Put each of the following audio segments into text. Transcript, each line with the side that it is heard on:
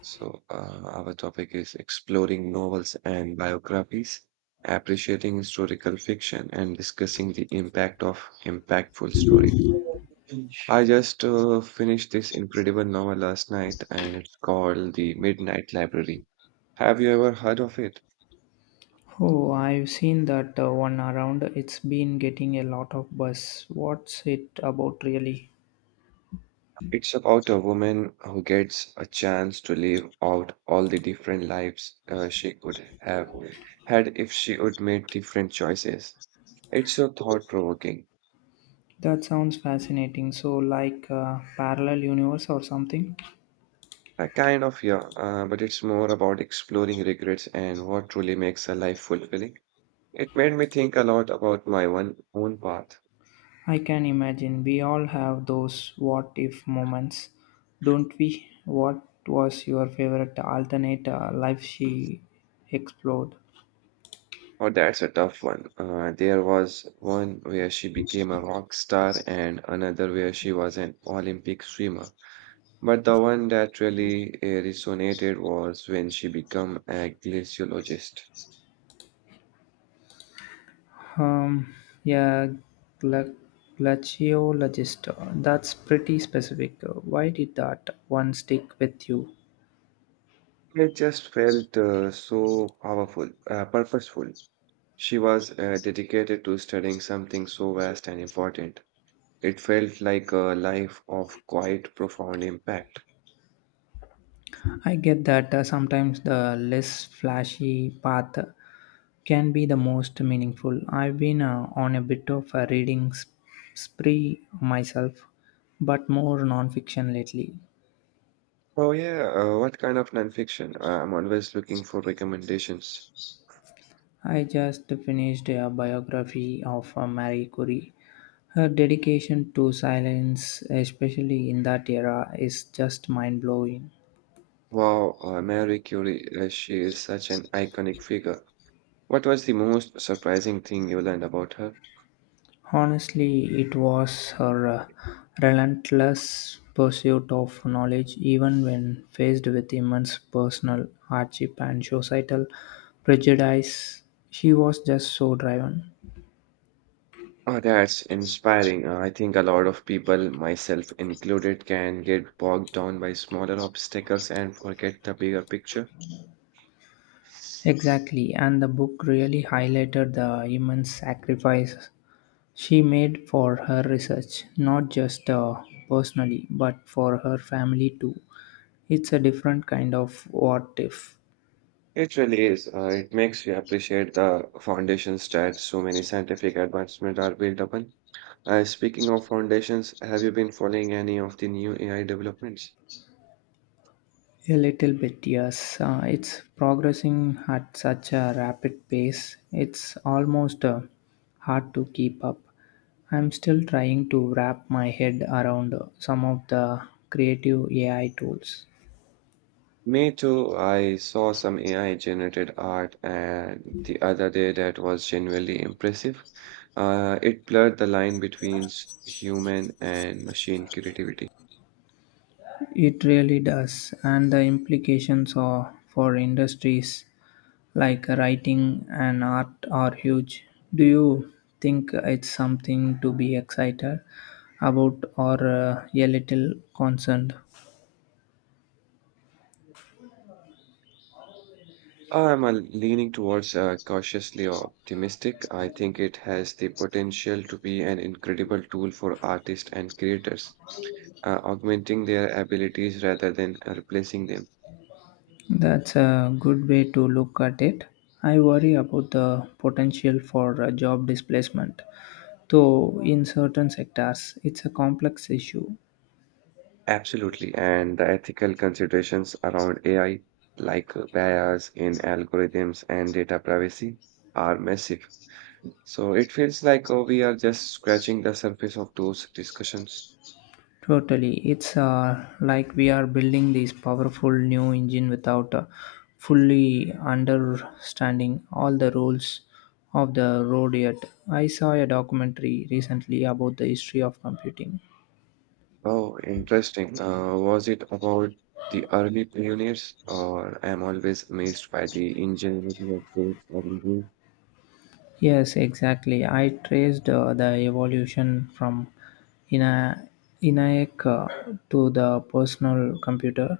right: So, our topic is exploring novels and biographies, appreciating historical fiction, and discussing the impact of impactful stories. Mm. I just finished this incredible novel last night, and it's called The Midnight Library. Have you ever heard of it?
left: Oh, I've seen that one around. It's been getting a lot of buzz. What's it about, really?
right: It's about a woman who gets a chance to live out all the different lives she could have had if she would made different choices. It's so thought-provoking.
left: That sounds fascinating. So, like a parallel universe or something?
right: Kind of, yeah, but it's more about exploring regrets and what truly makes a life fulfilling. It made me think a lot about my one own path.
left: I can imagine. We all have those what if moments, don't we? What was your favorite alternate life she explored?
right: Oh, that's a tough one. There was one where she became a rock star and another where she was an Olympic swimmer. But the one that really resonated was when she became a glaciologist.
left: Um, yeah, gla- Glaciologist. That's pretty specific. Why did that one stick with you?
right: It just felt so powerful, purposeful. She was dedicated to studying something so vast and important. It felt like a life of quite profound impact.
left: I get that, sometimes the less flashy path can be the most meaningful. I've been, on a bit of a reading spree myself, but more nonfiction lately.
right: Oh, yeah, what kind of nonfiction? I'm always looking for recommendations.
left: I just finished a biography of Marie Curie. Her dedication to silence, especially in that era, is just mind blowing.
right: Wow, Mary Curie, she is such an iconic figure. What was the most surprising thing you learned about her?
left: Honestly, it was her, relentless pursuit of knowledge, even when faced with immense personal hardship and societal prejudice. She was just so driven.
right: Oh, that's inspiring. I think a lot of people, myself included, can get bogged down by smaller obstacles and forget the bigger picture.
left: Exactly, and the book really highlighted the immense sacrifice she made for her research, not just personally, but for her family too. It's a different kind of what if.
right: It really is. It makes you appreciate the foundations that so many scientific advancements are built upon. Speaking of foundations, have you been following any of the new AI developments?
left: A little bit, yes. It's progressing at such a rapid pace, it's almost hard to keep up. I'm still trying to wrap my head around, some of the creative AI tools.
right: Me too. I saw some AI generated art and the other day that was genuinely impressive. It blurred the line between human and machine creativity.
left: It really does, and the implications are for industries like writing and art are huge. Do you think it's something to be excited about or a little concerned?
right: I'm leaning towards cautiously optimistic. I think it has the potential to be an incredible tool for artists and creators, augmenting their abilities rather than replacing them.
left: That's a good way to look at it. I worry about the potential for job displacement, though, in certain sectors, it's a complex issue.
right: Absolutely. And the ethical considerations around AI, like bias in algorithms and data privacy, are massive. So it feels like we are just scratching the surface of those discussions.
left: Totally. It's like we are building this powerful new engine without fully understanding all the rules of the road yet. I saw a documentary recently about the history of computing.
right: Oh, interesting. Was it about the early pioneers, or I'm always amazed by the ingenuity of those early.
left: Yes, exactly. I traced the evolution from Ina- ENIAC to the personal computer.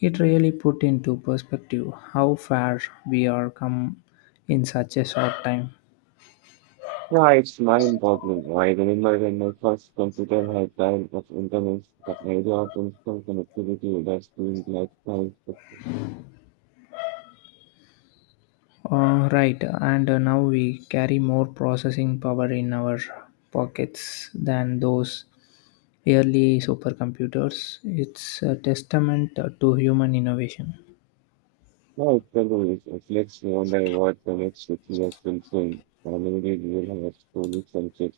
left: It really put into perspective how far we are come in such a short time.
right: Yeah, it's mind-boggling. I remember when my first computer had dial of internet, the idea of instant connectivity was doing like science fiction.
left: Right, and now we carry more processing power in our pockets than those early supercomputers. It's a testament to human innovation.
right: Now it's always it makes me wonder what the next 50 years will bring. Or maybe we will have truly subject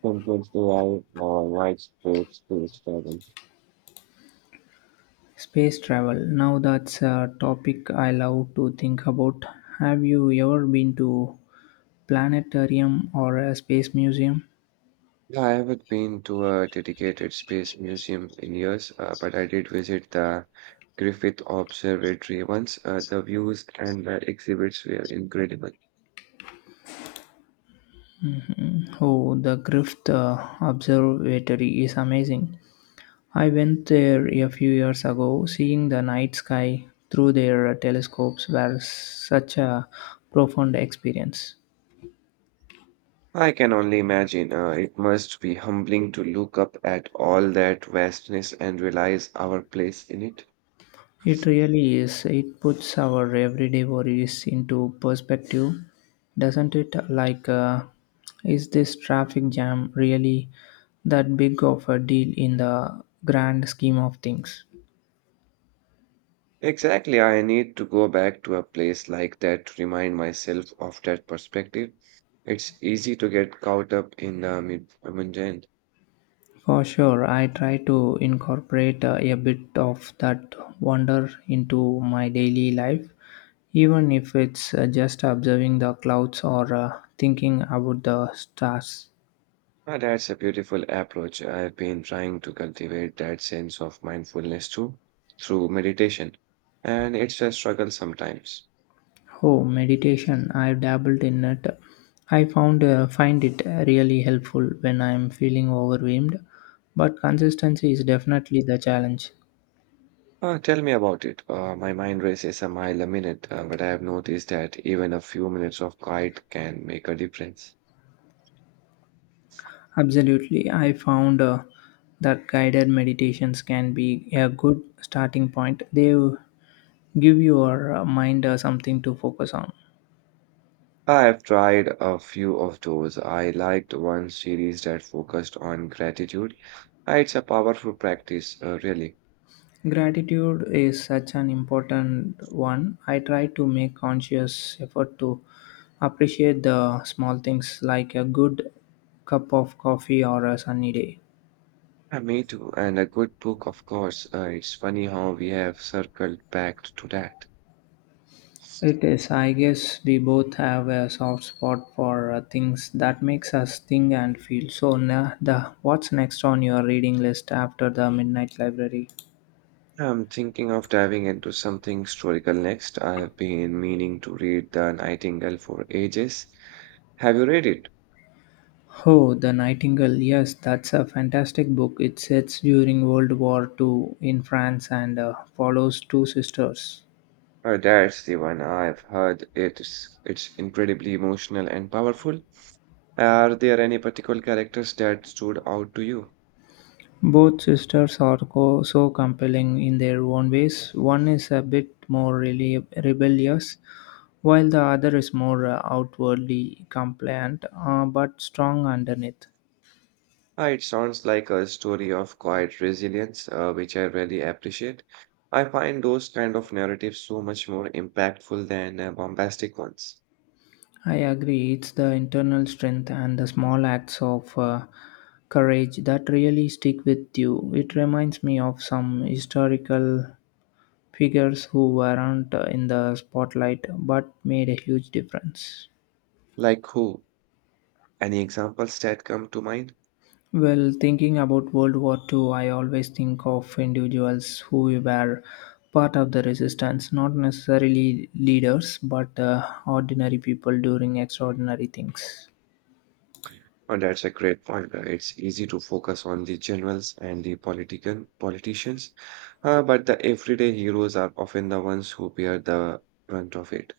right: compared to or our widespread space travel.
left: Space travel. Now that's a topic I love to think about. Have you ever been to planetarium or a space museum?
right: Yeah, I haven't been to a dedicated space museum in years, but I did visit the Griffith Observatory once. The views and the exhibits were incredible.
left: Oh, the Griffith Observatory is amazing. I went there a few years ago. Seeing the night sky through their telescopes was such a profound experience.
right: I can only imagine. It must be humbling to look up at all that vastness and realize our place in it.
left: It really is. It puts our everyday worries into perspective, doesn't it? Like, is this traffic jam really that big of a deal in the grand scheme of things?
right: Exactly, I need to go back to a place like that to remind myself of that perspective. It's easy to get caught up in the mundane.
left: For sure, I try to incorporate a bit of that wonder into my daily life, even if it's just observing the clouds or thinking about the stars.
right: Ah, that's a beautiful approach. I've been trying to cultivate that sense of mindfulness too through meditation, and it's a struggle sometimes.
left: Oh, meditation. I've dabbled in it. I found find it really helpful when I'm feeling overwhelmed, but consistency is definitely the challenge.
right: Tell me about it. My mind races a mile a minute, but I have noticed that even a few minutes of quiet can make a difference.
left: Absolutely. I found, that guided meditations can be a good starting point. They give your mind something to focus on.
right: I have tried a few of those. I liked one series that focused on gratitude. It's a powerful practice, really.
left: Gratitude is such an important one. I try to make conscious effort to appreciate the small things like a good cup of coffee or a sunny day.
right: Me too, and a good book, of course. It's funny how we have circled back to that.
left: It is, I guess, we both have a soft spot for things that makes us think and feel. So, the what's next on your reading list after the midnight library?
right: I'm thinking of diving into something historical next. I have been meaning to read The Nightingale for ages. Have you read it?
left: Oh, The Nightingale. Yes, that's a fantastic book. It sets during World War Two in France and follows two sisters.
right: Oh, that's the one I've heard. It's incredibly emotional and powerful. Are there any particular characters that stood out to you?
left: Both sisters are so compelling in their own ways. One is a bit more rebellious, while the other is more outwardly compliant, but strong underneath.
right: Ah, it sounds like a story of quiet resilience, which I really appreciate. I find those kind of narratives so much more impactful than bombastic ones.
left: I agree. It's the internal strength and the small acts of, courage that really stick with you. It reminds me of some historical figures who weren't in the spotlight but made a huge difference.
right: Like who? Any examples that come to mind?
left: Well, thinking about World War Two, I always think of individuals who were part of the resistance, not necessarily leaders, but ordinary people doing extraordinary things.
right: And that's a great point. It's easy to focus on the generals and the political politicians, but the everyday heroes are often the ones who bear the brunt of it.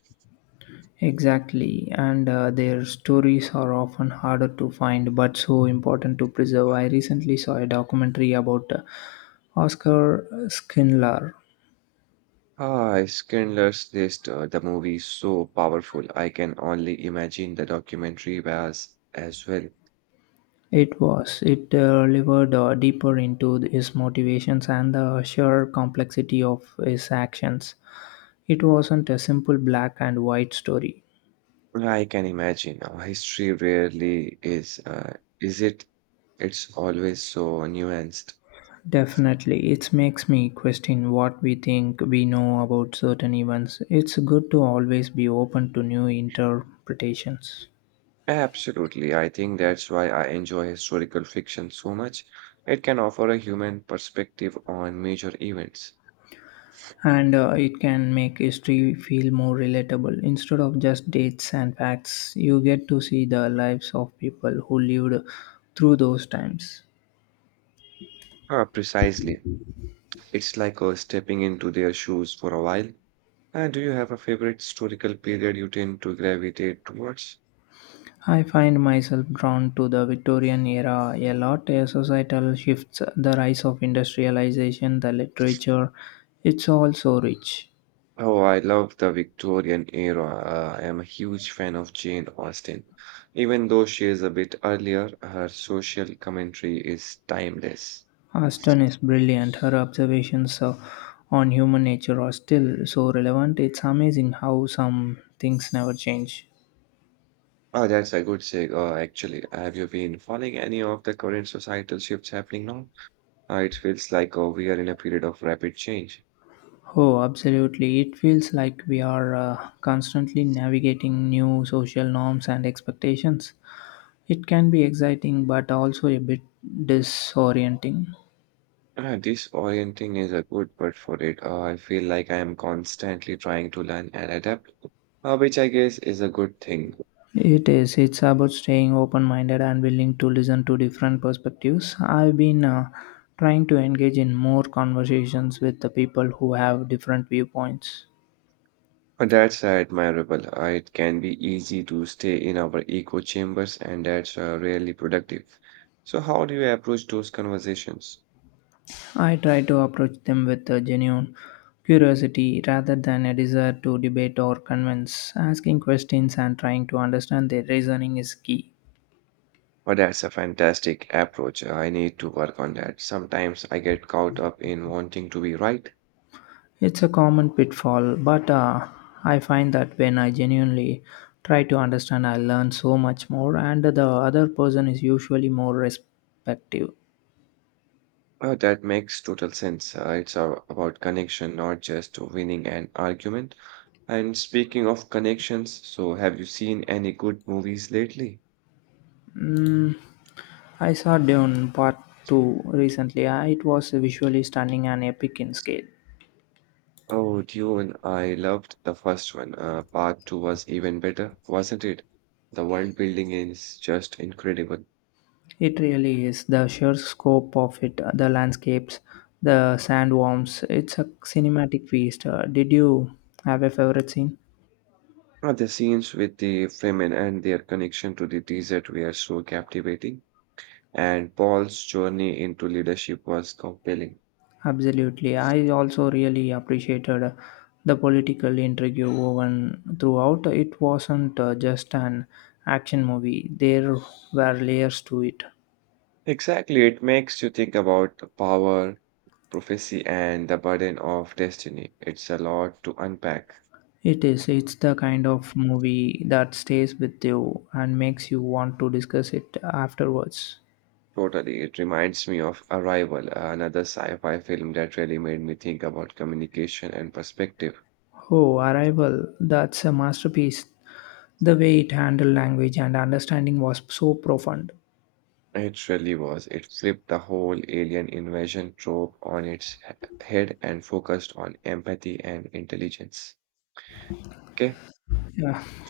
left: Exactly, and their stories are often harder to find but so important to preserve. I recently saw a documentary about Oscar Schindler.
right: Ah, Schindler's List, the movie is so powerful. I can only imagine the documentary was as well.
left: It delivered, deeper into his motivations and the sheer complexity of his actions. It wasn't a simple black and white story.
right: I can imagine. History rarely is it? It's always so nuanced.
left: Definitely, it makes me question what we think we know about certain events. It's good to always be open to new interpretations.
right: Absolutely. I think that's why I enjoy historical fiction so much. It can offer a human perspective on major events.
left: And it can make history feel more relatable. Instead of just dates and facts, you get to see the lives of people who lived through those times.
right: Ah, precisely. It's like stepping into their shoes for a while. Do you have a favorite historical period you tend to gravitate towards?
left: I find myself drawn to the Victorian era a lot, a societal shifts, the rise of industrialization, the literature. It's all so rich.
right: Oh, I love the Victorian era. I am a huge fan of Jane Austen. Even though she is a bit earlier, her social commentary is timeless.
left: Aston is brilliant. Her observations on human nature are still so relevant. It's amazing how some things never change.
right: Oh, that's a good segue, actually. Have you been following any of the current societal shifts happening now? It feels like we are in a period of rapid change.
left: Oh, absolutely. It feels like we are constantly navigating new social norms and expectations. It can be exciting, but also a bit disorienting.
right: Disorienting is a good word for it. I feel like I am constantly trying to learn and adapt, which I guess is a good thing.
left: It is. It's about staying open minded and willing to listen to different perspectives. I've been, trying to engage in more conversations with the people who have different viewpoints.
right: That's admirable. It can be easy to stay in our echo chambers, and that's really productive. So, how do you approach those conversations?
left: I try to approach them with a genuine curiosity rather than a desire to debate or convince. Asking questions and trying to understand their reasoning is key.
right: But that's a fantastic approach. I need to work on that. Sometimes I get caught up in wanting to be right.
left: It's a common pitfall, but I find that when I genuinely try to understand, I learn so much more, and the other person is usually more respective.
right: Oh, that makes total sense. It's about connection, not just winning an argument. And speaking of connections, so have you seen any good movies lately?
left: Mm, I saw Dune Part 2 recently. It was visually stunning and epic in scale.
right: Oh, Dune, I loved the first one. Part two was even better, wasn't it? The world building is just incredible.
left: It really is the sheer scope of it, the landscapes, the sandworms. It's a cinematic feast. Did you have a favorite scene?
right: The scenes with the Fremen and their connection to the desert were so captivating, and Paul's journey into leadership was compelling.
left: Absolutely. I also really appreciated the political intrigue woven throughout. It wasn't just an action movie, there were layers to it.
right: Exactly, it makes you think about the power, prophecy, and the burden of destiny. It's a lot to unpack.
left: It is. It's the kind of movie that stays with you and makes you want to discuss it afterwards.
right: Totally, it reminds me of Arrival, another sci fi film that really made me think about communication and perspective.
left: Oh, Arrival, that's a masterpiece. The way it handled language and understanding was so profound.
right: It really was. It flipped the whole alien invasion trope on its head and focused on empathy and intelligence. Okay.
left: Yeah.